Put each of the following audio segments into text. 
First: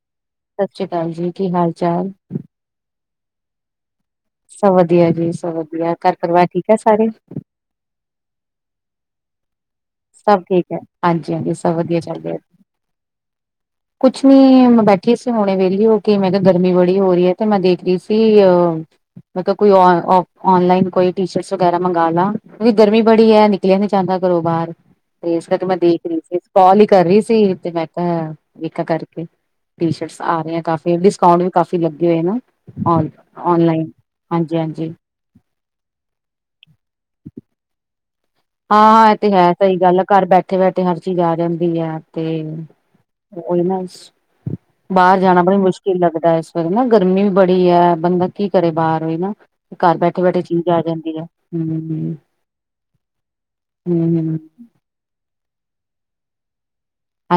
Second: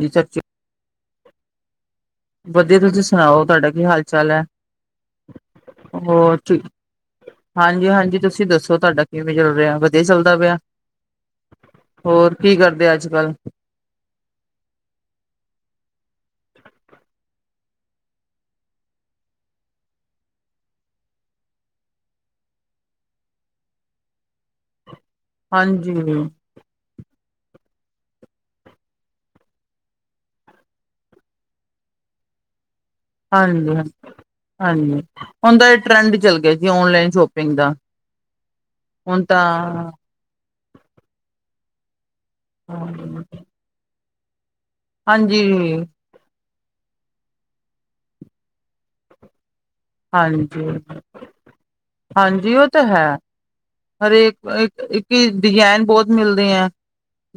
ਜੀ ਚਰਚੇ ਹਾਂਜੀ ਕੀ ਹਾਲ ਚਾਲ ਵਧੀਆ ਤੁਸੀਂ ਸੁਣਾਓ ਤੁਹਾਡਾ ਕੀ ਹਾਲ ਚ ਸਭ ਵਧੀਆ ਜੀ ਸਭ ਵਧੀਆ ਘਰ ਹੋਰ ਪਰਿਵਾਰ ਠੀਕ ਆ ਸਾਰੇ ਹਾਂਜੀ ਹਾਂਜੀ ਤੁਸੀਂ ਦੱਸੋ ਤੁਹਾਡਾ ਕਿਵੇਂ ਚੱਲ ਰਿਹਾ ਵਧੀਆ ਚੱਲਦਾ ਸਭ ਪਿਆ ਠੀਕ ਹੈ ਹਾਂਜੀ ਹਾਂਜੀ ਸਭ ਵਧੀਆ ਚੱਲ ਹੋਰ ਰਿਆ ਕੀ ਕਰਦੇ ਅੱਜ ਕੱਲ ਕੁਛ ਨੀ ਬੈਠੀ ਸੀ ਹੁਣੇ ਵੇਲੀ ਹੋ ਕਿਵੇਂ ਤਾਂ ਗਰਮੀ ਬੜੀ ਹੋ ਰਹੀ ਹੈ ਤੇ ਮੈਂ ਦੇਖ ਰਹੀ ਸੀ ਅਹ ਮਤਲਬ ਕੋਈ ਔਨਲਾਈਨ ਕੋਈ ਟੀ ਸ਼ਰਟਸ ਵਗੈਰਾ ਮੰਗ ਲਾ ਉਹਦੀ ਗਰਮੀ ਬੜੀ ਹੈ ਨਿਕਲਿਆ ਨਹੀਂ ਜਾਂਦਾ ਘਰੋ ਬਾਰ ਤੇ ਇਸ ਕਰਕੇ ਮੈਂ ਹਾਂਜੀ ਦੇਖ ਰਹੀ ਸੀ ਕਾਲ ਹੀ ਕਰ ਰਹੀ ਸੀ ਤੇ ਮੈਂ ਕਿਹਾ ਵੇਖਾ ਕਰਕੇ ਟੀ ਸ਼ਰਟਸ ਆ ਰਹੇ ਕਾਫੀ ਡਿਸਕਾਊਂਟ ਵੀ ਕਾਫੀ ਲੱਗੇ ਹੋਏ ਨਾ। ਔਨ ਹਾਂਜੀ ਔਨਲਾਈਨ ਹਾਂਜੀ, ਹੁਣ ਤੇ ਇਹ ਟਰੈਂਡ ਚੱਲ ਗਿਆ ਜੀ ਆਨ ਲਾਈਨ ਸ਼ੋਪਿੰਗ ਦਾ ਹਾਂ ਹਾਂ ਇਹ ਹੁਣ ਤੇ ਤਾਂ ਹੈ ਸਹੀ ਗੱਲ ਆ ਘਰ ਬੈਠੇ ਬੈਠੇ ਹਰ ਚੀਜ਼ ਆ ਜਾਂਦੀ ਐ। ਤੇ ਓਹੀ ਨਾ। ਬਾਹਰ ਹਾਂਜੀ ਜਾਣਾ ਬੜੀ ਮੁਸ਼ਕਿਲ ਲੱਗਦਾ ਇਸ ਵੇਲੇ ਨਾ ਗਰਮੀ ਵੀ ਬੜੀ ਐ ਬੰਦਾ ਕੀ ਕਰੇ ਬਾਹਰ ਨਾ ਘਰ ਬੈਠੇ ਬੈਠੇ ਹਾਂਜੀ ਚੀਜ਼ ਆ ਜਾਂਦੀ ਐ ਹੂੰ ਹਾਂਜੀ ਉਹ ਤਾਂ ਹੈ ਹਰੇਕ ਇੱਕ ਇੱਕ ਡਿਜ਼ਾਇਨ ਬਹੁਤ ਮਿਲਦੇ ਐ।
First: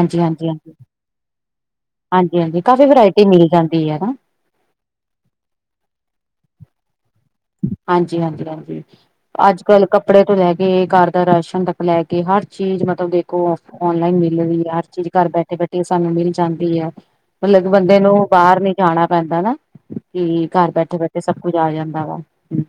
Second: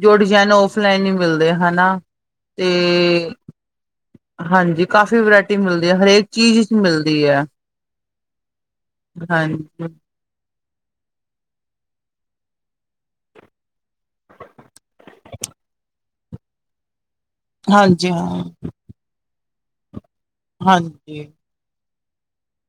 ਜੋ ਹਾਂਜੀ ਡਿਜ਼ਾਇਨ ਹਾਂਜੀ ਓਫਲਾਈਨ ਹੀ ਮਿਲਦੇ ਹਨਾ ਹਾਂਜੀ ਹਾਂਜੀ ਤੇ ਕਾਫ਼ੀ ਵਰਾਇਟੀ ਮਿਲ ਜਾਂਦੀ ਹੈ ਨਾ ਹਾਂਜੀ ਕਾਫ਼ੀ ਵਰਾਇਟੀ ਮਿਲਦੀ ਐ ਹਰੇਕ ਚੀਜ਼ ਮਿਲਦੀ ਐ। ਹਾਂਜੀ-ਹਾਂਜੀ, ਅੱਜ ਕੱਲ ਕੱਪੜੇ ਤੋਂ ਲੈ ਕੇ ਘਰ ਦਾ ਰਾਸ਼ਨ ਤੱਕ ਲੈ ਕੇ ਹਰ ਚੀਜ਼ ਮਤਲਬ ਮਤਲਬ ਦੇਖੋ ਔਨਲਾਈਨ ਮਿਲ ਰੀ ਐ ਹਰ ਚੀਜ਼ ਘਰ ਬੈਠੇ ਬੈਠੇ ਸਾਨੂੰ ਮਿਲ ਜਾਂਦੀ ਐ। ਮਤਲਬ ਕਿ ਬੰਦੇ ਹਾਂਜੀ ਨੂੰ ਹਾਂ ਬਾਹਰ ਨੀ ਜਾਣਾ ਪੈਂਦਾ ਨਾ। ਕੀ ਘਰ ਬੈਠੇ ਬੈਠੇ ਸਭ ਕੁੱਝ ਆ ਜਾਂਦਾ ਵਾ। ਹੂੰ,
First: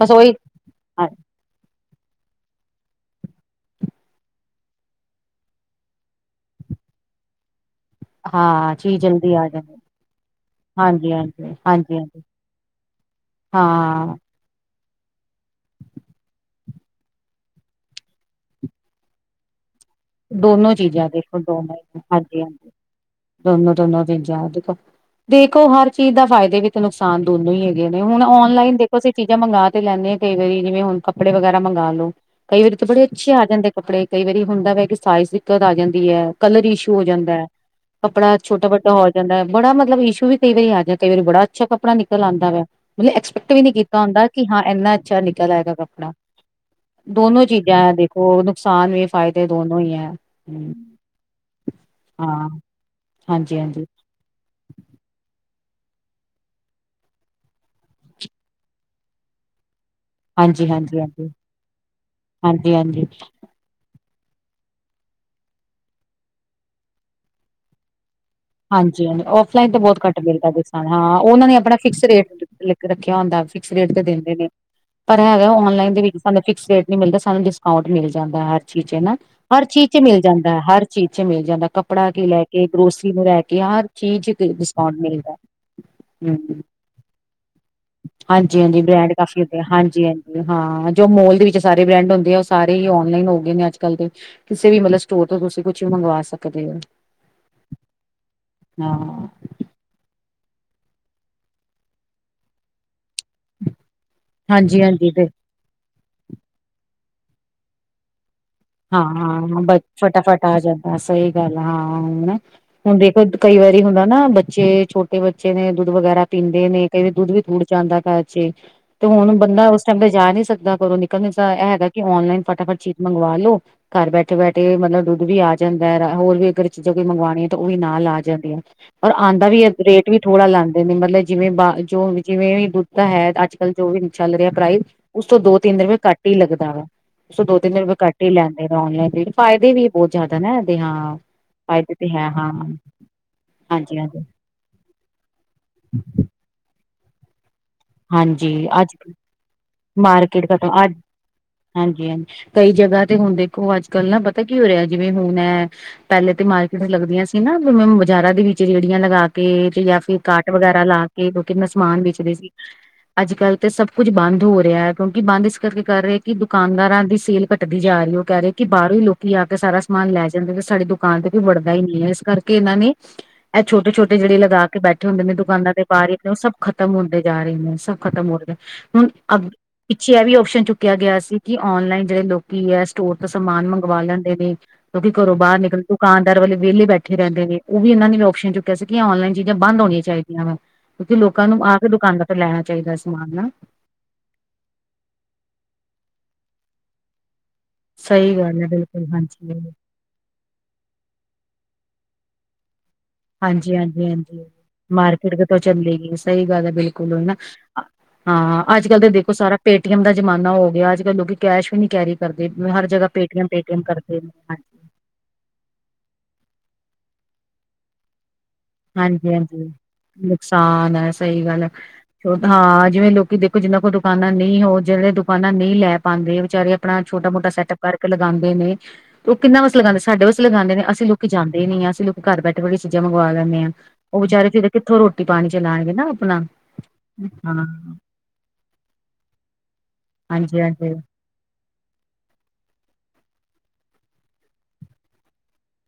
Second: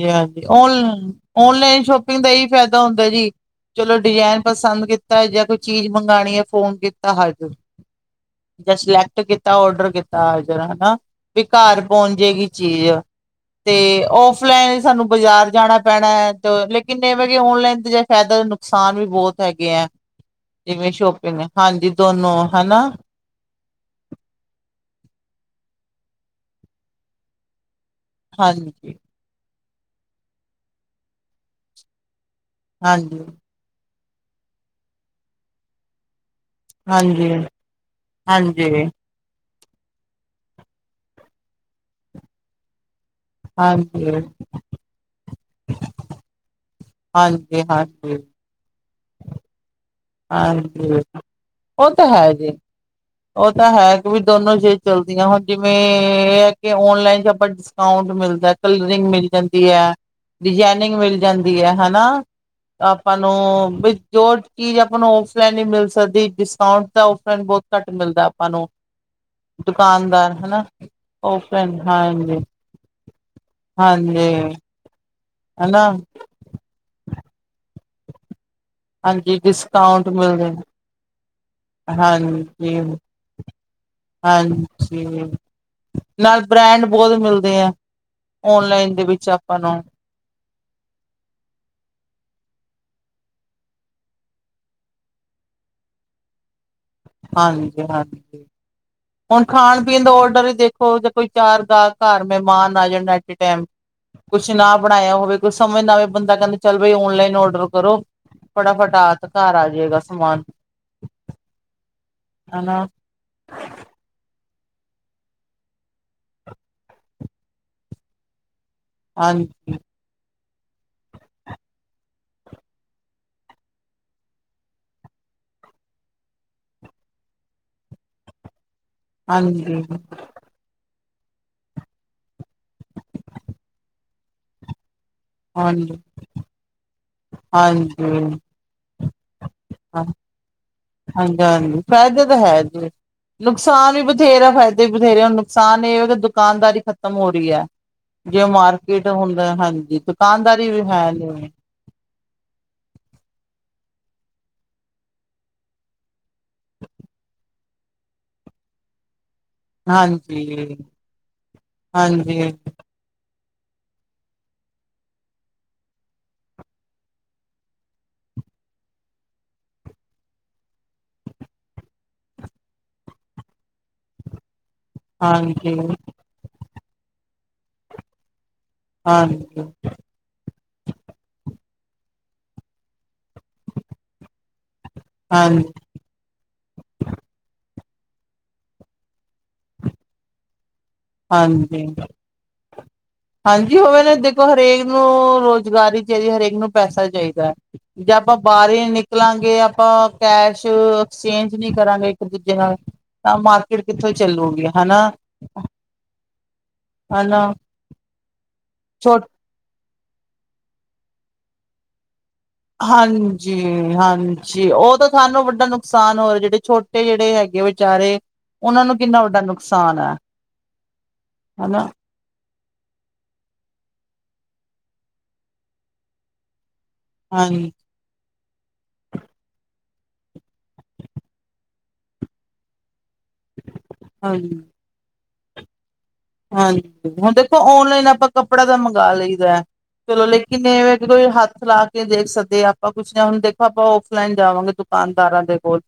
ਬਸ ਉਹੀ ਓਨ ਓਨਲਾਈਨ ਸ਼ੋਪਿੰਗ ਦਾ ਇਹੀ ਫਾਇਦਾ ਹੁੰਦਾ ਜੀ। ਚਲੋ ਡਿਜ਼ਾਇਨ ਪਸੰਦ ਕੀਤਾ ਜਾਂ ਕੋਈ ਚੀਜ਼ ਮੰਗਾਣੀ ਐ ਫੋਨ ਕੀਤਾ ਹਾਜ਼ਰ [inaudible] ਜਾਂ ਚੀਜ਼ ਸਿਲੈਕਟ ਜਲਦੀ ਆ ਕੀਤਾ ਜਾਂਦੀ ਆਰਡਰ ਕੀਤਾ ਜ਼ਰਾ ਨਾ ਹਾਂਜੀ ਵੀ ਹਾਂਜੀ ਘਰ ਹਾਂਜੀ ਪਹੁੰਚ ਹਾਂਜੀ ਜੇਗੀ ਚੀਜ਼। ਤੇ ਹਾਂ ਔਫਲਾਈਨ ਸਾਨੂੰ ਬਾਜ਼ਾਰ ਜਾਣਾ ਪੈਣਾ ਤੇ ਲੇਕਿਨ ਇਹ ਵੇਂ ਕਿ ਔਨਲਾਈਨ ਦੇ ਜੇ ਫਾਇਦਾ ਨੇ ਨੁਕਸਾਨ ਵੀ ਬਹੁਤ ਹੈਗੇ ਐ। ਦੋਨੋ ਜਿਵੇਂ ਚੀਜ਼ਾਂ ਦੇਖੋ ਸ਼ੋਪਿੰਗ ਦੋਨੋ ਹਾਂਜੀ ਦੋਨੋ ਹਾਂਜੀ ਹਾਂਜੀ ਹਨਾ। ਦੋਨੋ ਦੋਨੋ [unintelligible] ਦੇਖੋ ਹਰ ਚੀਜ਼ ਦਾ ਫਾਇਦੇ ਵੀ ਤੇ ਨੁਕਸਾਨ ਦੋਨੋਂ ਈ ਐ। ਨੇ ਹੁਣ ਔਨਲਾਈਨ ਹਾਂਜੀ ਦੇਖੋ ਅਸੀਂ ਚੀਜ਼ਾਂ ਮੰਗਾ ਤੇ ਲੈਣੇ ਆ ਕਈ ਵਾਰੀ ਜਿਵੇਂ ਹੁਣ ਕੱਪੜ ਵਗੈਰਾ ਮੰਗਾ ਲੋ ਕਈ ਵਾਰੀ ਤਾਂ ਬੜੇ ਹਾਂਜੀ ਅੱਛੇ ਆ ਜਾਂਦੇ ਕੱਪੜੇ ਕਈ ਵਾਰੀ ਹੁੰਦਾ ਵੈ ਕਿ ਸਾਈਜ਼ ਦਿੱਕਤ ਆ ਜਾਂਦੀ ਐ। ਕਲਰ ਇਸ਼ੂ ਹੋ ਹਾਂਜੀ ਜਾਂਦਾ ਕੱਪੜਾ ਛੋਟਾ ਹਾਂਜੀ ਵੱਡਾ ਹੋ ਜਾਂਦਾ। ਬੜਾ ਮਤਲਬ ਇਸ਼ੂ ਵੀ ਕਈ ਵਾਰੀ ਆ ਜਾ ਕਈ ਵਾਰੀ ਬੜਾ ਅਛਾ ਕੱਪੜਾ ਨਿਕਲ ਆਂਦਾ ਵਾ। ਮਤਲਬ ਐਕਸਪੈਕਟ ਵੀ ਨੀ ਕੀਤਾ ਹੁੰਦਾ ਹਾਂਜੀ ਕਿ ਹਾਂ ਇੰਨਾ ਅੱਛਾ ਨਿਕਲ ਆਏਗਾ ਕੱਪੜਾ ਦੋਨੋ ਹਾਂਜੀ ਚੀਜ਼ਾਂ ਹਾਂਜੀ ਦੇਖੋ ਨੁਕਸਾਨ ਵੀ ਫਾਇਦੇ ਦੋਨੋ ਈ ਐ। ਹਾਂਜੀ, ਉਹ ਤਾਂ ਹੈ ਹਾਂ ਜੀ। ਉਹ ਹਾਂਜੀ ਤਾਂ ਹਾਂਜੀ ਹੈ ਕਿ ਵੀ ਦੋਨੋ ਜੇ ਚੱਲਦੀਆਂ ਹੁਣ ਜਿਵੇਂ ਇਹ ਐ ਕਿ ਔਨਲਾਈਨ ਚ ਆਪਾਂ ਡਿਸਕਾਊਂਟ ਮਿਲਦਾ ਕਲਰਿੰਗ ਮਿਲ ਜਾਂਦੀ ਐ। ਹਾਂਜੀ ਡਿਜਾਇਨਿੰੰਗ ਹਾਂਜੀ ਹਾਂਜੀ ਮਿਲ ਹਾਂਜੀ ਜਾਂਦੀ ਐ ਹਨਾ ਹਾਂਜੀ ਆਪਾਂ ਨੂੰ ਜੋ ਚੀਜ਼ ਆਪਾਂ ਨੂੰ ਔਫਲਾਈਨ ਹੀ ਮਿਲ ਸਕਦੀ ਡਿਸਕਾਊਂਟ ਤਾਂ ਔਫਲਾਈਨ ਬਹੁਤ ਘੱਟ ਮਿਲਦਾ। ਆਪਾਂ ਨੂੰ ਹਾਂਜੀ-ਹਾਂਜੀ ਆਫਲਾਈਨ ਤੇ ਬਹੁਤ ਘੱਟ ਦੁਕਾਨਦਾਰ ਮਿਲਦਾ ਹਨਾ [unintelligible] ਹਾਂ ਉਹਨਾਂ ਨੇ ਆਪਣਾ ਔਫਲਾਈਨ ਫਿਕਸ ਹਾਂਜੀ ਰੇਟ ਲਿੱਖ ਰੱਖਿਆ ਹੁੰਦਾ। ਫਿਕਸ ਰੇਟ ਤੇ ਹਾਂਜੀ ਦਿੰਦੇ ਨੇ। ਪਰ ਹੈਗਾ ਹਨਾ ਔਨਲਾਈਨ ਦੇ ਵਿੱਚ ਸਾਨੂੰ ਫਿਕਸ ਰੇਟ ਨੀ ਮਿਲਦਾ ਸਾਨੂੰ ਡਿਸਕਾਊਂਟ ਮਿਲ ਜਾਂਦਾ ਹ ਚੀਜ਼ ਚ ਨਾ ਹਾਂਜੀ ਹਰ ਚੀਜ਼ ਚ ਡਿਸਕਾਊਂਟ ਮਿਲ ਮਿਲਦੇ ਜਾਂਦਾ ਹਰ ਚੀਜ਼ ਚ ਮਿਲ ਜਾਂਦਾ ਕੱਪੜਾ ਕੀ ਲੈ ਕੇ ਹਾਂਜੀ ਗਰੋਸਰੀ ਰਹਿ ਕੇ ਹਰ ਚੀਜ਼ ਡਿਸਕਾਊਂਟ ਹਾਂਜੀ ਮਿਲਦਾ। ਨਾਲ ਬ੍ਰੈਂਡ ਬਹੁਤ ਮਿਲਦੇ ਆ ਹਾਂਜੀ-ਹਾਂਜੀ, ਔਨਲਾਈਨ ਦੇ ਬ੍ਰੈਂਡ ਵਿੱਚ ਕਾਫੀ ਹੋ ਆਪਾਂ ਗਿਆ ਨੂੰ ਹਾਂਜੀ। ਹਾਂ ਜੋ ਮੋਲ ਦੇ ਵਿੱਚ ਸਾਰੇ ਬ੍ਰੈਂਡ ਹੁੰਦੇ ਆ ਉਹ ਸਾਰੇ ਹੀ ਔਨਲਾਈਨ ਹੋ ਗਏ ਨੇ ਅੱਜ ਕੱਲ ਦੇ ਕਿਸੇ ਵੀ ਮਤਲਬ ਸਟੋਰ ਤੁਸੀਂ ਕੁਛ ਮੰਗਵਾ ਸਕਦੇ ਓ। ਹਾਂਜੀ-ਹਾਂਜੀ। ਹਾਂ ਹੁਣ ਖਾਣ ਪੀਣ ਦਾ ਆਰਡਰ ਹੀ ਦੇਖੋ ਜੇ ਕੋਈ ਚਾਰ ਗਾਹਕ ਘਰ ਮਹਿਮਾਨ ਆ ਜਾਣਾ। [unintelligible] ਕੁਛ ਨਾ ਹਾਂਜੀ ਹਾਂਜੀ ਬਣਾਇਆ ਤੇ ਹੋਵੇ ਕੁਛ ਸਮਝ ਨਾ ਆਵੇ ਬੰਦਾ ਕਹਿੰਦਾ ਚੱਲ ਬਾਈ ਔਨਲਾਈਨ ਔਡਰ ਕਰੋ। ਫਟਾਫਟ ਹਾਂ ਆ ਹਾਂ ਤੇ ਘਰ ਹਾਂ, ਆ ਬਸ ਜਾਏਗਾ ਸਮਾਨ ਫਟਾਫਟ ਆ ਜਾਂਦਾ ਸਈ ਗੱਲ ਆ ਹਾਂ ਹਣ ਹਨਾ ਹੁਣ ਦੇਖੋ ਕਈ ਵਾਰੀ ਹੁੰਦਾ। ਹਨਾ ਬੱਚੇ ਛੋਟੇ ਬੱਚੇ ਨੇ ਦੁੱਧ ਵਗੈਰਾ ਪੀਂਦੇ ਨੇ ਕਈ ਵਾਰ ਦੁੱਧ ਵੀ ਥੁੜ ਜਾਂਦਾ ਘਰ ਚ ਤੇ ਹੁਣ ਬੰਦਾ ਹਾਂਜੀ ਉਸ ਟਾਈਮ ਤੇ ਜਾ ਨਹੀਂ ਸਕਦਾ ਘਰੋਂ ਨਿਕਲਣ ਤਾਂ ਇਹ ਹੈਗਾ ਕਿ ਔਨਲਾਈਨ ਫਟਾਫਟ ਚੀਜ਼ ਮੰਗਵਾ ਲੋ। ਘਰ ਬੈਠੇ ਬੈਠੇ ਮਤਲਬ ਦੁੱਧ ਵੀ ਆ ਜਾਂਦਾ ਹੋਰ ਵੀ ਅਗਰ ਚੀਜ਼ਾਂ ਕੋਈ ਮੰਗਾਣੀਆਂ ਤਾਂ ਉਹ ਵੀ ਨਾਲ ਆ ਜਾਂਦੀਆਂ। ਔਰ ਆਂਦਾ ਹਾਂਜੀ ਵੀ ਹਾਂਜੀ ਰੇਟ ਵੀ ਥੋੜਾ ਲੈਂਦੇ ਨੇ ਮਤਲਬ ਜਿਵੇਂ ਬਾ ਜੋ ਜਿਵੇਂ ਦੁੱਧ ਐ ਅੱਜ ਕੱਲ੍ਹ ਜੋ ਵੀ ਚੱਲ ਰਿਹਾ ਪ੍ਰਾਈ ਉਸ ਤੋਂ ਦੋ, ਤਿੰਨ ਰੁਪਏ ਹਾਂਜੀ ਘੱਟ ਹੀ ਲੱਗਦਾ ਵਾ ਉਸ ਤੋਂ ਦੋ ਤਿੰਨ ਰੁਪਏ ਹਾਂਜੀ ਘੱਟ ਹੀ ਲੈਂਦੇ ਨੇ ਔਨਲਾਈਨ। ਦੀਦੀ ਫਾਇਦੇ ਵੀ ਬਹੁਤ ਜ਼ਿਆਦਾ ਨਾ। ਇਹਦੇ ਹਾਂ ਹਾਂਜੀ- ਹਾਂਜੀ ਫਾਇਦੇ ਤੇ ਫ਼ਾਇਦੇ ਤਾਂ ਹਾਂ ਹੈ ਜੀ। ਨੁਕਸਾਨ ਹਾਂਜੀ ਵੀ ਹਾਂਜੀ ਬਥੇਰਾ ਫਾਇਦੇ ਵੀ ਬਥੇਰੇ ਹੁਣ ਨੁਕਸਾਨ ਇਹ ਕਿ ਦੁਕਾਨਦਾਰੀ ਖ਼ਤਮ ਹੋਰੀ ਐ। ਜੇ ਹਾਂਜੀ ਅੱਜ ਮਾਰਕੀਟ ਹੁੰਦਾ ਹਾਂਜੀ, ਮਾਰਕੀਟ ਦੁਕਾਨਦਾਰੀ ਵੀ ਖਤਮ ਅੱਜ ਹੈ ਨੀ। ਹਾਂਜੀ ਹਾਂਜੀ ਕਈ ਜਗ੍ਹਾ ਤੇ ਹੁਣ ਦੇਖੋ ਅੱਜ ਕੱਲ ਨਾ ਪਤਾ ਕੀ ਹੋਇਆ ਜਿਵੇਂ ਹੁਣ ਐ ਪਹਿਲੇ ਤੇ ਮਾਰਕੀਟ ਲੱਗਦੀਆਂ ਸੀ ਨਾਵੇੈਂ ਬਾਜ਼ਾਰਾਂ ਦੇ ਵਿੱਚ ਰੇਹੜੀਆਂ ਲਗਾ ਕੇ ਤੇ ਜਾਂ ਫਿਰ ਹਾਂਜੀ ਕਾਟ ਵਗੈਰਾ ਲਾ ਕੇ ਲੋਕੈਂ ਕਿੰਨਾ ਸਮਾਨ ਵੇਚਦੇ ਹਾਂਜੀ ਸੀ। ਅੱਜ ਕੱਲ੍ਹ ਤੇ ਸਭ ਕੁਝ ਬੰਦ ਹੋ ਰਿਹਾ ਹੈ ਕਿਉਂਕਿ ਬੰਦ ਇਸ ਕਰਕੇ ਕਰ ਰਹੇ ਕਿ ਦੁਕਾਨਦਾਰਾਂ ਦੀ ਸੇਲ ਘੱਟਦੀ ਜਾ ਰਹੀ ਹੋ। ਕਹਿ ਰਹੇ ਕਿ ਬਾਹਰੋਂ ਹੀ ਲੋਕੀ ਆ ਕੇ ਸਾਰਾ ਸਮਾਨ ਲੈ ਜਾਂਦੇ ਤੇ ਸਾਡੀ ਦੁਕਾਨ ਤੇ ਕੋਈ ਵੜਦਾ ਹੀ ਨਹੀਂ ਹੈ ਇਸ ਕਰਕੇ ਇਹਨਾਂ ਨੇ ਇਹ ਛੋਟੇ ਛੋਟੇ ਜਿਹੜੇ ਲਦਾਖ ਬੈਠੇ ਹੁੰਦੇ ਨੇ ਹਾਂਜੀ, ਦੁਕਾਨਾਂ ਦੇ ਬਾਹਰੇ ਉਹ ਸਭ ਖਤਮ ਹੁੰਦੇ ਜਾ ਰਹੇ ਨੇ ਸਭ ਖ਼ਤਮ ਹੋਦੇਂ ਹੁਣ ਅ ਹਾਂਜੀ, ਪਿੱਛੇ ਇਹ ਵੀ ਆਪਓਪਸ਼ਨ ਚੁੱਕਿਆ ਗਿਆ ਸੀ, ਕਿ ਔਨਲਾਈਨ ਜਿਹੜੇ ਲੋਕੀ ਹੈ ਸਟੋਰ ਸਮਾਨ ਮੰਗਵਾ ਲੈਂਦੇ ਨੇ, ਕਿਉਂਕਿ ਘਰੋਂ ਬਾਹਰ ਹਾਂਜੀ, ਨਿਕਲ ਦੁਕਾਨਦਾਰ ਵਾਲੇ ਵਿਹਲੇ ਬੈਠੇ ਰਹਿੰਦੇ ਨੇ। ਉਹ ਵੀ ਇਹਨਾਂ ਨੇ ਆਪਓਪਸ਼ਨ ਚੁੱਕਿਆ ਸੀ ਕਿ ਔਨਲਾਈਨ ਚੀਜ਼ਾਂ ਬੰਦ ਹੋਣੀਆਂ ਚਾਹੀਦੀਆਂ ਵਾ ਕਿਉਂਕਿ ਲੋਕਾਂ ਨੂੰ ਆ ਕੇ ਹਾਂਜੀ। ਦੁਕਾਨਾਂ ਤੋਂ ਲੈਣਾ ਚਾਹੀਦਾ ਸਮਾਨ ਨਾ ਹਾਂਜੀ, ਹੋਵੇ ਨੇ ਦੇਖੋ ਹਰੇਕ ਨੂੰ ਰੁਜ਼ਗਾਰੀ ਚਾਹੀਦੀ ਹਰੇਕ ਇਨੂੰ ਪੈਸਾ ਚਾਹੀਦਾ। ਜੇ ਸਹੀ ਆਪਾਂ ਗੱਲ ਹੈ ਬਾਰੇ ਬਿਲਕੁਲ ਨਿਕਲਾਂਗੇ ਹਾਂਜੀ ਆਪਾਂ ਕੈਸ਼ ਐਕਸਚੇਂਜ ਨਹੀਂ ਕਰਾਂਗੇ ਦੂਜੇ ਨਾਲ ਤਾਂ ਹਾਂਜੀ ਮਾਰਕੀਟ ਹਾਂਜੀ ਕਿੱਥੋਂ ਹਾਂਜੀ ਚੱਲੂਗੀ ਹੈਨਾ। ਮਾਰਕੀਟ ਕਿਤੋਂ ਸਹੀ ਗੱਲ ਹੈ ਬਿਲਕੁਲ ਹਨਾ, ਹਾਂ ਅੱਜ ਕੱਲ ਤਾਂ ਛੋ ਦੇਖੋ ਸਾਰਾ ਭੇਦ ਟੀ ਐਮ ਦਾ ਜਮਾਨਾ ਹੋ ਗਿਆ, ਅੱਜ ਕੱਲ ਲੋਕੀ ਕੈਸ਼ ਵੀ ਨਹੀਂ ਕੈਰੀ ਕਰਦੇ ਹਰ ਜਗ੍ਹਾ ਪੇਟੀਐਮ ਪੇਟੀਐਮ ਹਾਂਜੀ- ਕਰਦੇ ਨੇ ਹਾਂਜੀ ਉਹ ਤਾਂ ਸਾਨੂੰ ਵੱਡਾ ਨੁਕਸਾਨ ਹੋ ਜਿਹੜੇ ਛੋਟੇ ਜੇ ਤੇ ਹੈਗੇ ਵਿਚਾਰੇ ਉਹਨਾਂ ਨੂੰ ਕਿੰਨਾ ਹਾਂਜੀ- ਵੱਡਾ ਹਾਂਜੀ ਨੁਕਸਾਨ ਹੈ ਨੁਕਸਾਨ ਹੈ ਸਹੀ ਗੱਲ ਏ ਹਨਾ ਹਾਂ ਜਿਵੇਂ ਲੋਕੀ ਦੇਖੋ ਜਿਨਾ ਕੋਲ ਦੁਕਾਨਾਂ ਨਹੀਂ ਹੋ ਜਿਹੜੇ ਦੁਕਾਨਾਂ ਨਹੀਂ ਲੈ ਪਾਉਂਦੇ ਉ ਵਿਚਾਰੇ ਆਪਣਾ ਛੋਟਾ- ਮੋਟਾ ਹਾਂਜੀ, ਸੈੱਟਅਪ ਕਰਕੇ ਲਗਾਂਦੇ ਨੇ ਤੇ ਉਹ ਕਿੰਨਾ ਵਾਸਤੇ ਲਗਾਂਦੇ ਸੀ। ਸਾਡੇ ਵਾਸਤੇ ਲਗਾਦੇਂ ਨੇ ਅਸੀਂ ਲੋਕੀ ਜਾਂਦੇ ਇ ਨਹੀਂ ਆ ਅਸੀਂ ਲੋਕ ਘਰ ਬੈਠੇ -ਬੈਠੇ ਚੀਜਾਂ ਮੰਗਵਾ ਲ ਲੇਨੇ ਆ ਉਹ ਵਿਚਾਰੇ ਹਾਂਜੀ। ਫਿਰ ਕਿੱਥੋਂ ਰੋਟੀ -ਪਾਣੀ ਚਲਾਣਗੇ ਨਾ। ਆਪਣਾ ਹਾਂਜੀ। ਹੁਣ ਦੇਖੋ ਹਾਂ ਔਨਲਾਈਨ ਆਪਾਂ ਕੱਪੜਾ ਤਾਂ ਮੰਗਾ ਲਈ ਦਾ। ਔ ਚਲੋ ਹਾਂਜੀ ਲੇਕਿਨ ਇਹ ਹਾਂਜੀ ਵੇਂ ਕਿ ਕੋਈ ਹੱਥ ਲਾ ਕੇ ਦੇਖ ਸਕੇ ਕਿ ਆਪਾਂ ਕੁਛ ਹੁਣ ਦੇਖੋ ਆਪਾਂ ਔਫਲਾਈਨ ਜਾਵਾਂਗੇ ਦੁਕਾਨਦਾਰਾਂ ਦੇ ਕੋਲ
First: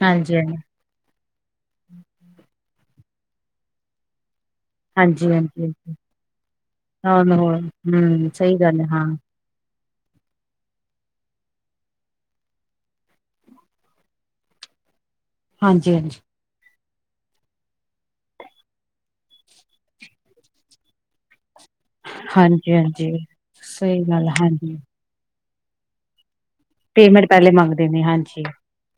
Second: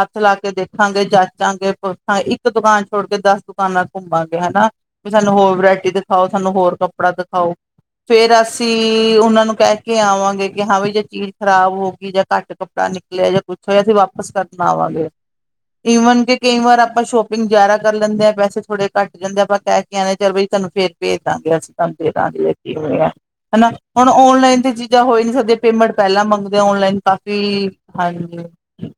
ਹੱਥ ਲਾ ਹਾਂਜੀ ਕੇ ਦੇਖਾਂਗੇ ਜਚ ਚਾਗੇਂ ਪੁਰਖਾ ਇੱਕ ਦੁਕਾਨ ਛੋੜ ਕੇ ਦਸ ਦੁਕਾਨਾਂ ਘੁੰਮਾਂਗੇ ਹੈਨਾ। ਵੀ ਹਾਂਜੀ ਹਾਂਜੀ ਸਾਨੂੰ ਹੋਰ ਹਾਂਜੀ ਵੈਰਾਟੀ ਦਖਾਓ, ਸਾਨੂੰ ਹੋਰ ਕੱਪੜਾ ਹੋਰ ਦਖਾਓ, ਹੋਰ ਹਮ ਫੇਰ ਸਹੀ ਗੱਲ ਹੈ ਹਾਂ ਅਸੀਂ ਉਹਨਾਂ ਨੂੰ ਕਹਿ ਕਿ ਆਵਾਂਗੇ ਕਿ ਹਾਂ ਵੀ ਜੇ ਚੀਜ਼ ਖਰਾਬ ਹੋ ਗਈ, ਜਾਂ ਘੱਟ ਕੱਪੜਾ ਨਿਕਲਿਆ, ਜਾਂ ਕੁਛ ਹੋਇਆ ਅਸੀ ਵਾਪਸ ਕਰਨ ਆਵਾਂਗੇ। ਹਾਂਜੀ ਹਾਂਜੀ ਈਵਨ ਕਿ ਕਈ ਵਾਰ ਆਪਾਂ ਸ਼ੋਪਿੰਗ ਜ਼ਿਆਦਾ ਕਰ ਲੈਂਦੇ ਆ ਪੈਸੇ ਥੋੜੇ ਘੱਟ ਜਾਂਦੇ ਆ ਪਰ ਕਹਿ ਕੇ ਆਨੇ ਚੱਲ ਬਇ ਤੁਹਾਨੂੰ ਫੇਰ ਭੇਜ ਦਾਂਗੇ ਅਸੀ। ਫਾਂ ਦੀ ਹਾਂਜੀ ਹੋ ਆ ਹਾਂਜੀ [unintelligible] ਹੈਨਾ ਸਹੀ ਹੁਣ ਗੱਲ ਔਨਲਾਈਨ ਤੇ ਹਾਂਜੀ ਚੀਜ਼ਾਂ ਹੋ ਹੀ ਨੀ ਸਕਦੀਆਂ ਪੇਮੈਂਟ ਪਹਿਲਾਂ ਮੰਗ ਓਨਲਾਈਨ ਪੇਮੈਂਟ ਕਾਫੀ ਪਹਿਲੇ ਮੰਗਦੇ ਨੇ ਹਾਂਜੀ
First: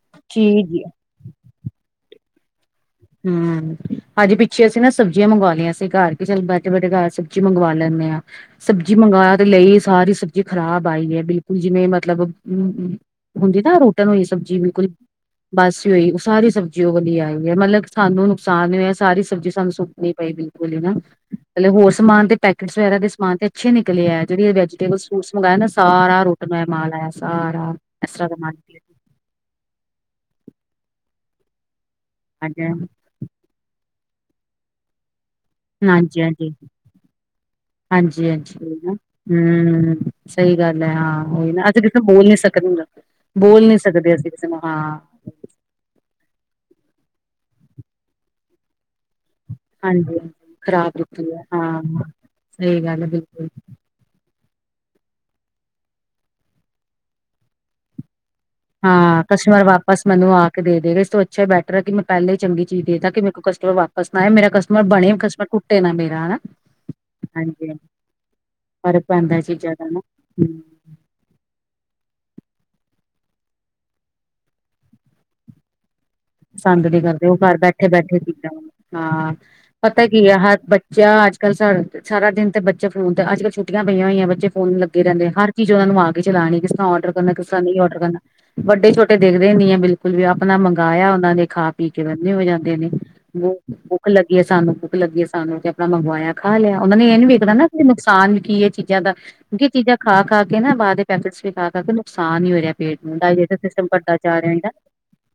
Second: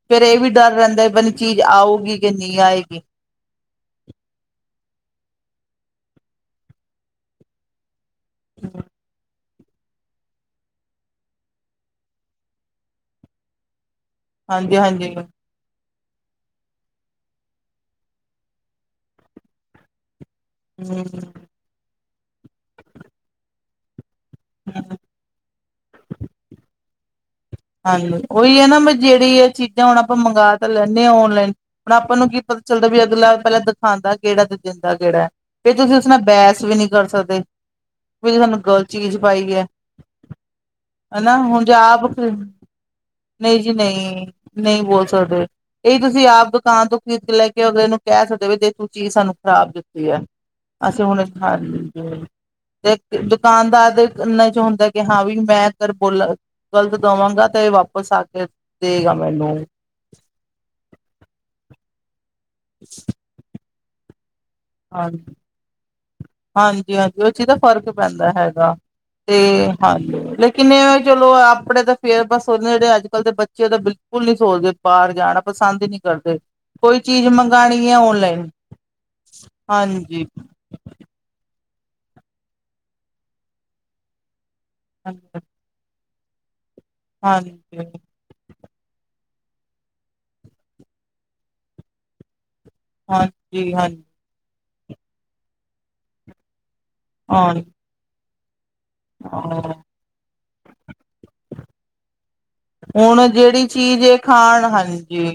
ਫੇਰ ਇਹ ਵੀ ਜੀ ਡਰ ਜੀ ਰਹਿੰਦਾ ਪਤਾਂ ਨੀ ਚੀਜ਼ ਆਊਗੀ? ਕਿ ਨੀ ਆਏ। ਹਮ-ਮ ਅਜੇ ਪਿੱਛੇ ਏਨਾ ਸਬਜ਼ੀਆਂ ਮੰਗਵਾ ਲਈਆਂ ਸੀ ਘਰ ਕੇ ਚਲ ਬੈਠੇ ਬੈਠੇ ਘਰ ਸਬਜ਼ੀ ਮੰਗਵਾ ਲੈਂਦੇ ਹਾਂ। ਸਬਜ਼ੀ ਮੰਗਾਵਾ ਤੇ ਲਈ ਸਾਰੀ ਸਬਜ਼ੀ ਖ਼ਰਾਬ ਆਈ ਹੈ, ਬਿਲਕੁਲ ਜਿਵੇਂ ਮਤਲਬ ਹੂੰ ਹੂੰ ਹੁੰਦੀ ਨਾ ਰੂ ਹੋਈ ਸਬਜ਼ੀ ਹਾਂਜੀ ਬਿਲਕੁਲ ਹਾਂਜੀ ਹੂੰ ਬਾਸੀ ਹੋਈ ਉਹ ਸਾਰੀ ਸਬਜ਼ੀ ਉਹ ਵਾਲੀ ਆਈ ਹੈ। ਮਤਲਬ ਸਾਨੂੰ ਨੁਕਸਾਨ ਹੋਇਆ। ਸਾਰੀ ਸਬਜ਼ੀ ਸਾਨੂੰ ਸੁੱਟਣੀ ਪਈ ਬਿਲਕੁਲ ਹੀ ਨਾ। ਹਾਲੇ ਹੋਰ ਸਮਾਨ ਦੇ ਪੈਕਟਸ ਵਗੈਰਾ ਦੇ ਸਮਾਨ ਤੇ ਅੱਛੇ ਨਿਕਲੇ ਆ। ਜਿਹੜੇ ਇਹ ਵੈਜੀਟੇਬਲ ਸੂਪਸ ਮੰਗਾਏ ਨਾ ਸਾਰਾ ਰੁੱਟ ਮੈ ਮਾਲ ਆਇਆ ਸਾਰਾ ਹਾਂਜੀ ਇਸ ਤਰ੍ਹਾਂ ਦਾ ਮਾਲ ਉਹੀ ਹੈ, ਮੈਂ ਨਿਕਲਿਆ। ਨਾ ਜਿਹੜੀ ਆ ਚੀਜ਼ਾਂ ਹੁਣ ਆਪਾ ਮੰਗਾ ਤਾਂ ਲੈਂਨੇ ਆ ਔਨਲਾਈਨ। ਹੁਣ ਆਪਾਂ ਨੂੰ ਕੀ ਪਤਾ ਹਾਂਜੀ ਚੱਲਦਾ ਵੀ ਅਗਲਾ ਪਹਿਲਾਂ ਦਿਖਾਂਦਾ ਕਿੜਾ ਤੇ ਦਿੰਦਾ ਕਿੜਾ। ਫੇਰ ਤੁਸੀਂ ਉਸ ਨਾਲ ਹਾਂਜੀ ਬਹਿਸ ਵੀ ਨਹੀਂ ਕਰ ਸਕਦੇ। ਹਾਂਜੀ- ਵੀ ਸਾਨੂੰ ਹਾਂਜੀ ਗਲਤ ਹਮ ਚੀਜ਼ ਪਾਈ ਹੈ ਸਹੀ ਗੱਲ ਹੈ, ਹਾਂ ਹਨਾ ਉਹੀ ਨਾ ਹੁਣ ਜੇ ਅਸੀਂ ਕਿਸੇ ਆਪ ਨੂੰ ਬੋਲ ਨੀ ਸਕ ਨਹੀਂ ਜੀ ਨਹੀਂ- ਹਾਂ ਨਹੀਂ ਬੋਲ ਸਕਦੇ ਇਹੀ ਤੁਸੀਂ ਆਪ ਦੁਕਾਨ ਤੋਂ ਖਰੀਦ ਕੇ ਲੈ ਕੇ ਅਵੇ ਅਗਲੇ ਨੂੰ ਕਹਿ ਸਕਦੇ ਵੀ ਜੇ ਤੂੰ ਚੀਜ਼ ਸਾਨੂੰ ਖ਼ਰਾਬ ਦਿੱਤੀ ਹਾਂਜੀ ਹੈ ਖ਼ਰਾਬ ਅਸੀਂ ਹੁਣ ਦਿੱਤੀ ਹੈ ਹਾਂ ਹਾਂਜੀ। ਸਹੀ ਗੱਲ ਹੈ ਤੇ ਬਿਲਕੁਲ ਦੁਕਾਨਦਾਰ ਦੇ ਕੰਨਾਂ ਚੋਂ ਕਿ ਹਾਂ ਵੀ ਮੈਂ ਅਰ ਬੋਲਾ ਗਲਤ ਦਵਾਂਗਾ ਤੇ ਵਾਪਸ ਆ ਕੇ ਦੇਗਾ ਹਾਂ ਮੈਨੂੰ ਕਸਟਮਰ ਵਾਪਸ ਮੈਨੂੰ ਆ ਕੇ ਦੇ ਦੇਗੇ ਇਸ ਤੋਂ ਅੱਛਾ ਬੈਟਰ ਹੈ ਕਿ ਮ ਪਹਿਲਾਂ ਹੀ ਚੰਗੀ ਚੀਜ਼ ਦੇਦਾ ਕਿ ਮੇਰੇ ਕੋ ਕਸਟਮਰ ਵਾਪਸ ਨਾ ਆਏ ਮੇਰਾ ਕਸਟਮਰ ਬਣੇ ਕਸਟਮਰ ਟੁੱਟੇ ਨਾ ਮੇਰੇ ਹਾਂਜੀ -ਹਾਂਜੀ ਉਹ ਚੀਜ਼ ਦਾ ਫ਼ਰਕ ਪੈਂਦਾ ਹੈਗਾ। ਫ਼ਰਕ ਪੈਂਦਾ ਤੇ ਇਹ ਚੀਜ਼ਾਂ ਦਾ ਨਾ ਹਾਂਜੀ ਹੂੰ। ਲੇਕਿਨ ਇਹਵੇਂ ਕੇ ਲੋਕ ਆਪਣੇ ਤਾਂ ਫੇਰ ਬਸ ਹੁਣ ਜਿਹੜੇ ਅੱਜ ਕੱਲ ਦੇ ਬੱਚੇ ਉਹ ਤੇ ਬਿਲਕੁਲ ਨੀ ਸੋਚਦੇ ਬਾਹਰ ਜਾਣਾ ਪਸੰਦ ਹੀ ਨਹੀਂ ਕਰਦੇ। ਪਸੰਦ ਕੋਈ ਨਹੀ ਚੀਜ਼ ਕਰਦੇ ਉਹ ਘਰ ਬੈਠੇ ਮੰਗਾਣੀ ਹੈ ਬੈਠੇ ਕੀ ਔਨਲਾਈਨ ਹਾਂ ਪਤਾ ਹਾਂਜੀ, ਕੀ ਐ ਹਰ ਬੱਚਾ ਅੱਜ ਕੱਲ ਸਾਰਾ ਦਿਨ ਤੇ ਬੱਚੇ ਫੋਨ ਤੇ ਅੱਜ ਕੱਲ ਛੁੱਟੀਆਂ ਪਈਯਾਂ ਹੋਈਆਂ ਬੱਚੇ ਫੋਨ ਲੱਗੇ ਰਹਿੰਦੇ ਹਾਂਜੀ, ਹਰ ਚੀਜ਼ ਉਹਨਾਂ ਨੂੰ ਆ ਚਲਾਣੀ ਕਿਸ ਤਰ੍ਹਾਂ ਔਡਰ ਕਰਨਾ ਕਿਸ ਤਰ੍ਹਾਂ ਹਾਂਜੀ, ਨਹੀਂ ਔਡਰ ਕਰਨਾ ਵੱਡੇ ਛੋਟੇ ਦੇਖਦੇ ਹੀ ਨੀ ਆ ਬਿਲਕੁਲ ਵੀ ਆਪਣਾ ਮੰਗਾਇਆ ਉਹਨਾ ਦੇ ਖਾ ਪੀ ਕੇ ਬੰਨੇ ਹੋ ਜਾਂਦੇ ਨੇੁ ਹਾਂਜੀ। ਭੁੱਖ ਲੱਗੀ ਹੈ ਸਾਨੂੰ ਭੁੱਖ ਲੱਗੀਏ ਸਾਨੂੰ ਤੇ ਆਪਣਾ ਮੰਗਵਾਇਆ ਖਾ ਲਿਆ। ਉਹਨਾ ਨੇ ਇਹ ਨੀ ਵੇਖਨਾ ਹਾਂ, ਨਾ ਨੁਕਸਾਨ ਵੀ ਕੀ ਇਹ ਚੀਜ਼ਾਂ ਦਾ ਕਿਉਂਕਿ ਇਹ ਹਾਂ, ਚੀਜ਼ਾਂ ਖਾ- ਖਾ ਕੇ ਨਾ ਬਾਦ ਚ ਪੈਕਟਸ ਵੀ ਖਾ- ਖਾ ਕੇ ਨੁਕਸਾਨ ਹੀ ਹੋਇਆ। ਹੁਣ ਜਿਹੜੀ ਚੀਜ਼ ਖਾਣ ਹਾਂਜੀ।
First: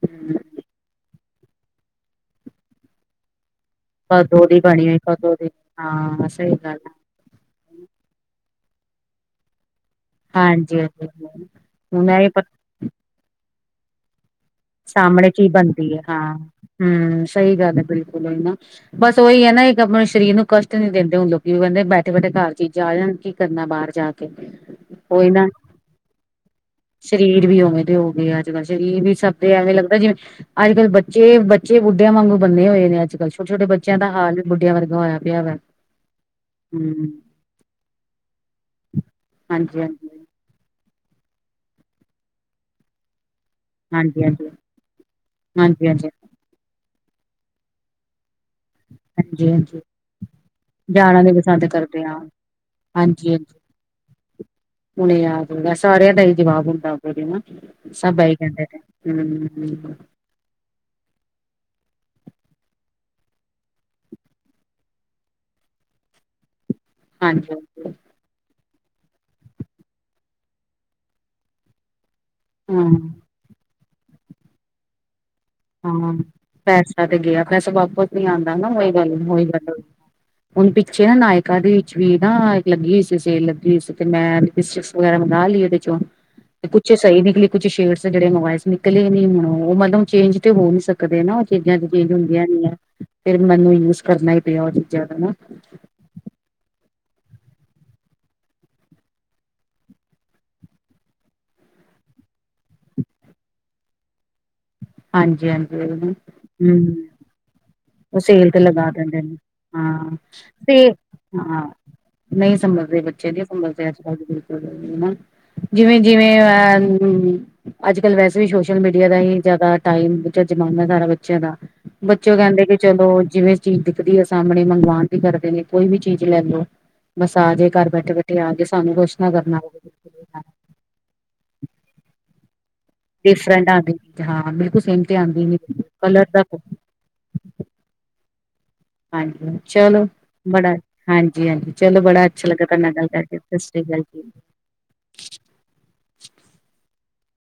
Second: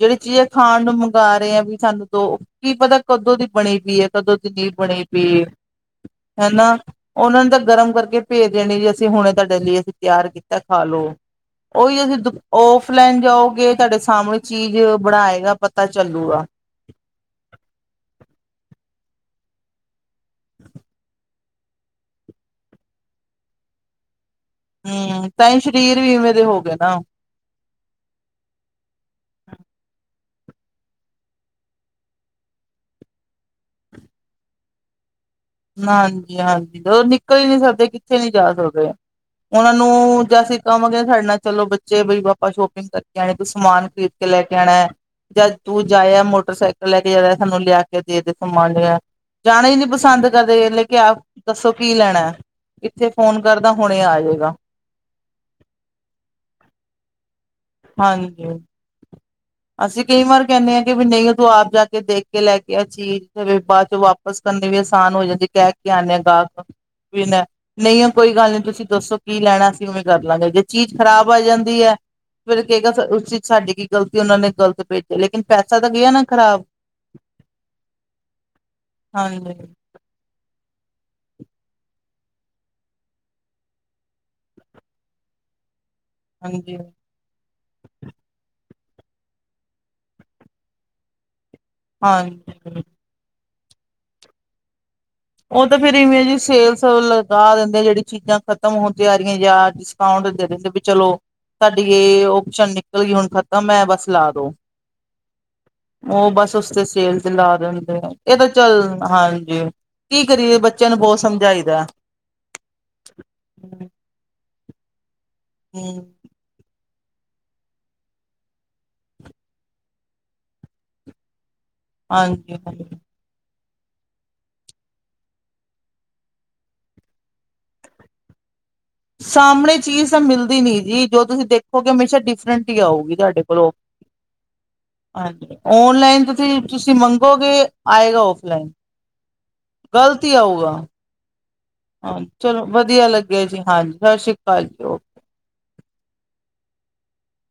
ਜਿਹੜੀ ਚੀਜ਼ ਆ ਖਾਣ ਨੂੰ ਮੰਗਾ ਰਹੇ ਆ ਵੀ ਸਾਨੂੰ ਦੋ ਕੀ ਪਤਾ ਕੱਦੋਂ ਦੀ ਬਣੀ ਪਈਏ ਕਦੋਂ ਦੀ ਚੀਜ਼ ਹੋਈ ਬਣੀ ਕਦੋਂ ਪਈ ਦੀ ਹਾਂ ਸਹੀ ਹਨਾ ਗੱਲ ਹੈ ਉਹਨਾਂ ਨੂੰ ਤਾਂ ਗਰਮ ਕਰਕੇ ਭੇਜ ਦੇਣੀ ਜੀ ਅਸੀਂ ਹੁਣੇ ਤੁਹਾਡੇ ਲਈ ਅਸੀਂ ਤਿਆਰ ਕੀਤਾ ਹਾਂਜੀ ਖਾ ਲੋ ਹਾਂਜੀ ਉਹੀ ਹੁਣ ਇਹ ਤੁਸੀਂ ਪ ਔਫ ਲੈਨ ਜਾਓਗੇ ਤੁਹਾਡੇ ਸਾਹਮਣੇ ਚੀਜ਼ ਸਾਹਮਣੇ ਚ ਹੀ ਬਣਾਏਗਾ ਪਤਾ ਬਣਦੀ ਹੈ ਹਾਂ ਚੱਲੂਗਾ। ਹਮ ਸਹੀ ਗੱਲ ਹੈ ਬਿਲਕੁਲ ਨਾ ਬਸ ਉਹੀ ਹੈ ਨਾ ਇੱਕ ਆਪਣੇ ਸਰੀਰ ਨੂੰ ਕਸ਼ਟ ਨਹੀਂ ਦਿੰਦੇ ਲੋਕੀ ਕਹਿੰਦੇ ਬੈਠੇ ਬੈਠੇ ਘਰ ਚੀਜ਼ਾਂ ਆ ਜਾਣ ਕੀ ਕਰਨਾ ਬਾਹਰ ਜਾ ਕੇ ਕੋਈ ਹੂੰ ਨਾ ਤਾਂ ਹੀ ਸਰੀਰ ਵੀ ਇਵੇਂ ਦੇ ਹੋ ਗਏ ਨਾ। ਸਰੀਰ ਵੀ ਉਵੇਂ ਦੇ ਹੋ ਗਏ ਅੱਜ ਕੱਲ੍ਹ ਸਰੀਰ ਵੀ ਸਭ ਐਵੇਂ ਲੱਗਦਾ ਜਿਵੇਂ ਅੱਜ ਕੱਲ ਬੱਚੇ ਬੱਚੇ ਬੁੱਢਿਆਂ ਵਾਂਗ ਬੰਨੇ ਹੋਏ ਨੇ ਅੱਜ ਕੱਲ ਛੋਟ ਛੋਟੇ ਬੱਚਿਆਂ ਦਾ ਹਾਲ ਬੁੱਢਿਆ ਵਰਗਾ ਹੋਇਆ ਪਿਆ ਵਾ ਹਾਂਜੀ ਹਾਂਜੀ ਉਹ ਹਮ ਨਿਕਲ ਹੀ ਨਹੀਂ ਸਕਦੇ ਕਿੱਥੇ ਨਹੀਂ ਜਾ ਸਕਦੇ ਉਹਨਾਂ ਹਾਂਜੀ ਹਾਂਜੀ ਨੂੰ ਜੀ ਅਸੀਂ ਕਵਾਂਗੇ ਸਾਡੇ ਨਾਲ ਚਲੋ ਬੱਚੇ ਬਈ ਆਪਾਂ ਸ਼ੋਪਿੰਗ ਕਰਕੇ ਆਣੇ ਸਮਾਨ ਖਰੀਦ ਹਾਂਜੀ ਹਾਂਜੀ ਕੇ ਲੈ ਕੇ ਆਉਣਾ ਜਾਂ ਤੂੰ ਹਾਂਜੀ ਹਾਂਜੀ ਜਾਇਆ ਮੋਟਰਸਾਈਕਲ ਲੈ ਕੇ ਜਾਂਦਾ ਸਾਨੂੰ ਲਿਆ ਕੇ ਦੇ ਦੇ ਸਮਾਨ ਲਿਆ ਹਾਂਜੀ ਜਾਣਾ ਹਾਂਜੀ ਹੀ ਨੀ ਪਸੰਦ ਕਰਦੇ ਇਹ ਲੇ ਕੇ ਆ ਜਾਣਾ ਨੀ ਪਸੰਦ ਦੱਸੋ ਕੀ ਕਰਦੇ ਆ ਲੈਣਾ ਇੱਥੇ ਹਾਂਜੀ ਫੋਨ ਕਰਦਾ ਹੁਣੇ ਆ ਹਾਂਜੀ ਜਾਏਗਾ ਹੁਣੇ ਆ ਜਾਊਗਾ ਸਾਰਿਆਂ ਦਾ ਹੀ ਜਵਾਬ ਹੁੰਦਾਰੇ ਨਾ ਸਭ ਇਹੀ ਹਾਂਜੀ। ਕਹਿੰਦੇ ਨੇ ਹਮ ਅਸੀਂ ਕਈ ਵਾਰ ਕਹਿੰਦੇ ਹਾਂ ਕਿ ਵੀ ਨਹੀਂ ਉਹ ਤੂੰ ਆਪ ਜਾ ਕੇ ਦੇਖ ਕੇ ਲੈ ਕੇ ਆ ਚੀਜ਼ ਫਿਰ ਬਾਅਦ ਚੋਂ ਵਾਪਿਸ ਕਰਨੀ ਵੀ ਆਸਾਨ ਹੋ ਜਾਂਦੀ ਕਹਿ ਕੇ ਆਉਂਦੇ ਹਾਂ ਗਾਹਕ ਵੀ ਹਾਂਜੀ ਹਾਂਜੀ ਨਹੀਂ ਆ ਕੋਈ ਗੱਲ ਨੀ ਤੁਸੀਂ ਦੱਸੋ ਕੀ ਲੈਣਾ ਅਸੀਂ ਉਵੇਂ ਕਰ ਲਾਂਗੇ ਜੇ ਚੀਜ਼ ਖ਼ਰਾਬ ਆ ਜਾਂਦੀ ਹੈ ਫਿਰ ਉਹ ਹਾਂ ਕਹੇਗਾ ਉਸ ਚ ਸਾਡੀ ਕੀ ਗਲਤੀ ਉਹਨਾਂ ਨੇ ਗਲਤ ਭੇਜਿਆ ਲੇਕਿਨ ਪੈਸਾ ਤਾਂ ਗਿਆ ਹਾਂ ਨਾ ਖ਼ਰਾਬ ਪੈਸਾ ਤੇ ਗਿਆ ਪੈਸਾ ਵਾਪਸ ਨ ਆਉਂਦਾ ਉਹੀ ਗੱਲ ਉਹੀ ਹਾਂਜੀ ਗੱਲ ਹੁਣ ਪਿੱਛੇ ਨਾ ਨਾਇਕਾਂ ਦੇ ਵਿੱਚ ਵੀ ਨਾ ਇੱਕ ਲੱਗੀ ਹੋਈ ਸੀ ਸੇਲ ਲੱਗੀ ਹੋਈ ਸੀ ਤੇ ਲਪੇਸਟਿਕ ਵਗੈਰਾ ਮੰਗਾ ਲਈਆਂ ਇਹਦੇ ਚੋਂ ਹਾਂਜੀ ਕੁਛ ਸਹੀ ਨਿਕਲੀ ਕੁਛ ਸ਼ੇਡਸ ਜਿਹੜੇ ਮੋਬਲ ਨਿਕਲੇ ਨ ਹੁਣ ਉਹ ਮਤਲਬ ਚੇਂਜ ਤੇ ਹੋ ਨੀ ਸਕਦੇ ਨਾ ਉਹ ਚੀਜ਼ਾਂ ਚ ਚੇਂਜ ਹਾਂਜੀ ਹੁੰਦੀਆਂ ਨੀ ਆ ਫੇਰ ਮੈਨੂੰ ਯੂਜ ਕਰਨਾ ਹੀ ਪਿਆ ਉਹ ਦਾ ਨਾ ਉਹ ਤਾਂ ਫੇਰ ਇਵੇਂ ਜੀ ਸੇਲ ਲਗਾ ਦਿੰਦੇ ਜਿਹੜੀ ਚੀਜ਼ਾਂ ਖ਼ਤਮ ਹੁੰਦੀ ਆ ਰਹੀਆਂ ਜਾਂ ਡਿਸਕਾਊਂਟ ਦੇ ਦਿੰਦੇ ਵੀ ਚਲੋ ਸਾਡੀ ਇਹ ਓਪਸ਼ਨ ਨਿਕਲ ਗਈ ਹੁਣ ਖਤਮ ਹੈ ਬਸ ਲਾ ਦੋ ਹਾਂਜੀ ਹਾਂਜੀ ਉਹ ਬਸ ਉਸ ਉਹੀ ਤੇ ਹੂੰ ਸੇਲ ਤੇ ਲਾ ਦਿੰਦੇ ਉਹ ਇਹ ਤਾਂ ਸੇਲ ਤੇ ਚੱਲ ਲਗਾ ਦਿੰਦੇ ਨੇ ਹਾਂਜੀ ਹਾਂ ਕੀ ਕਰੀਏ ਬੱਚਿਆਂ ਤੇ ਨੂੰ ਬਹੁਤ ਹਾਂ ਸਮਝਾਈਦਾ ਨਹੀਂ ਸੰਭਲਦੇ ਬੱਚੇ ਨਹੀਂ ਸਮਝਦੇ ਅੱਜ ਕੱਲ ਜਿਵੇਂ ਹੂੰ ਜਿਵੇਂ ਅ ਹਮ ਅੱਜ ਕੱਲ ਵੈਸੇ ਵੀ ਸੋਸ਼ਲ ਅੱਜ ਕੱਲ ਵੈਸੇ ਹੀ ਸੋਸ਼ਲ ਮੀਡੀਆ ਦਾ ਹੀ ਜ਼ਿਆਦਾ ਟਾਈਮ ਜ਼ਮਾਨਾ ਸਾਰਾ ਬੱਚਿਆਂ ਦਾ ਬੱਚੇ ਹਾਂਜੀ ਕਹਿੰਦੇ ਕਿ ਹਾਂਜੀ ਚਲੋ ਜਿਵੇਂ ਚੀਜ਼ ਦਿਖਦੀ ਹੈ ਸਾਹਮਣੇ ਮੰਗਵਾਣ ਵੀ ਕਰਦੇ ਨੇ ਕੋਈ ਵੀ ਚੀਜ਼ ਲੈ ਲਓ ਮਸਾਜਏ ਘਰ ਬੈਠੇ ਬੈਠੇ ਆ ਗ ਸਾਹਮਣੇ ਚੀਜ਼ ਤਾਂ ਮਿਲਦੀ ਨੀ ਜੀ ਜੋ ਤੁਸੀਂ ਦੇਖੋਗੇ ਹਮੇਸ਼ਾ ਡਿਫਰੈਂਟ ਆਊਗੀ ਤੁਹਾਡੇ ਡਿਫਰੈਂਟ ਕੋਲੋਂ ਆਉਂਦੀ ਚੀਜ਼ ਹਾਂ ਬਿਲਕੁਲ ਸੇਮ ਤੇ ਆਉਂਦੀ ਹਾਂਜੀ ਨੀ ਓਨਲਾਈਨ ਕਲਰ ਦਾ ਤੁਸੀਂ ਤੁਸੀਂ ਮੰਗੋਗੇ ਆਏਗਾ ਉਹ ਹਾਂਜੀ ਚਲੋ ਆਊਗਾ ਬੜਾ ਹਾਂਜੀ ਜੀ ਹਾਂਜੀ ਚਲੋ ਹਾਂ ਬੜਾ ਅੱਛਾ ਲੱਗਾ ਚਲੋ ਤੁਹਾਡੇ ਨਾਲ ਵਧੀਆ ਗੱਲ ਕਰਕੇ ਲੱਗਿਆ ਸਤਿ ਜੀ ਸ੍ਰੀ ਹਾਂਜੀ ਅਕਾਲ ਸ਼੍ਰੀ ਅਕਾਲ ਜੀ [inaudible]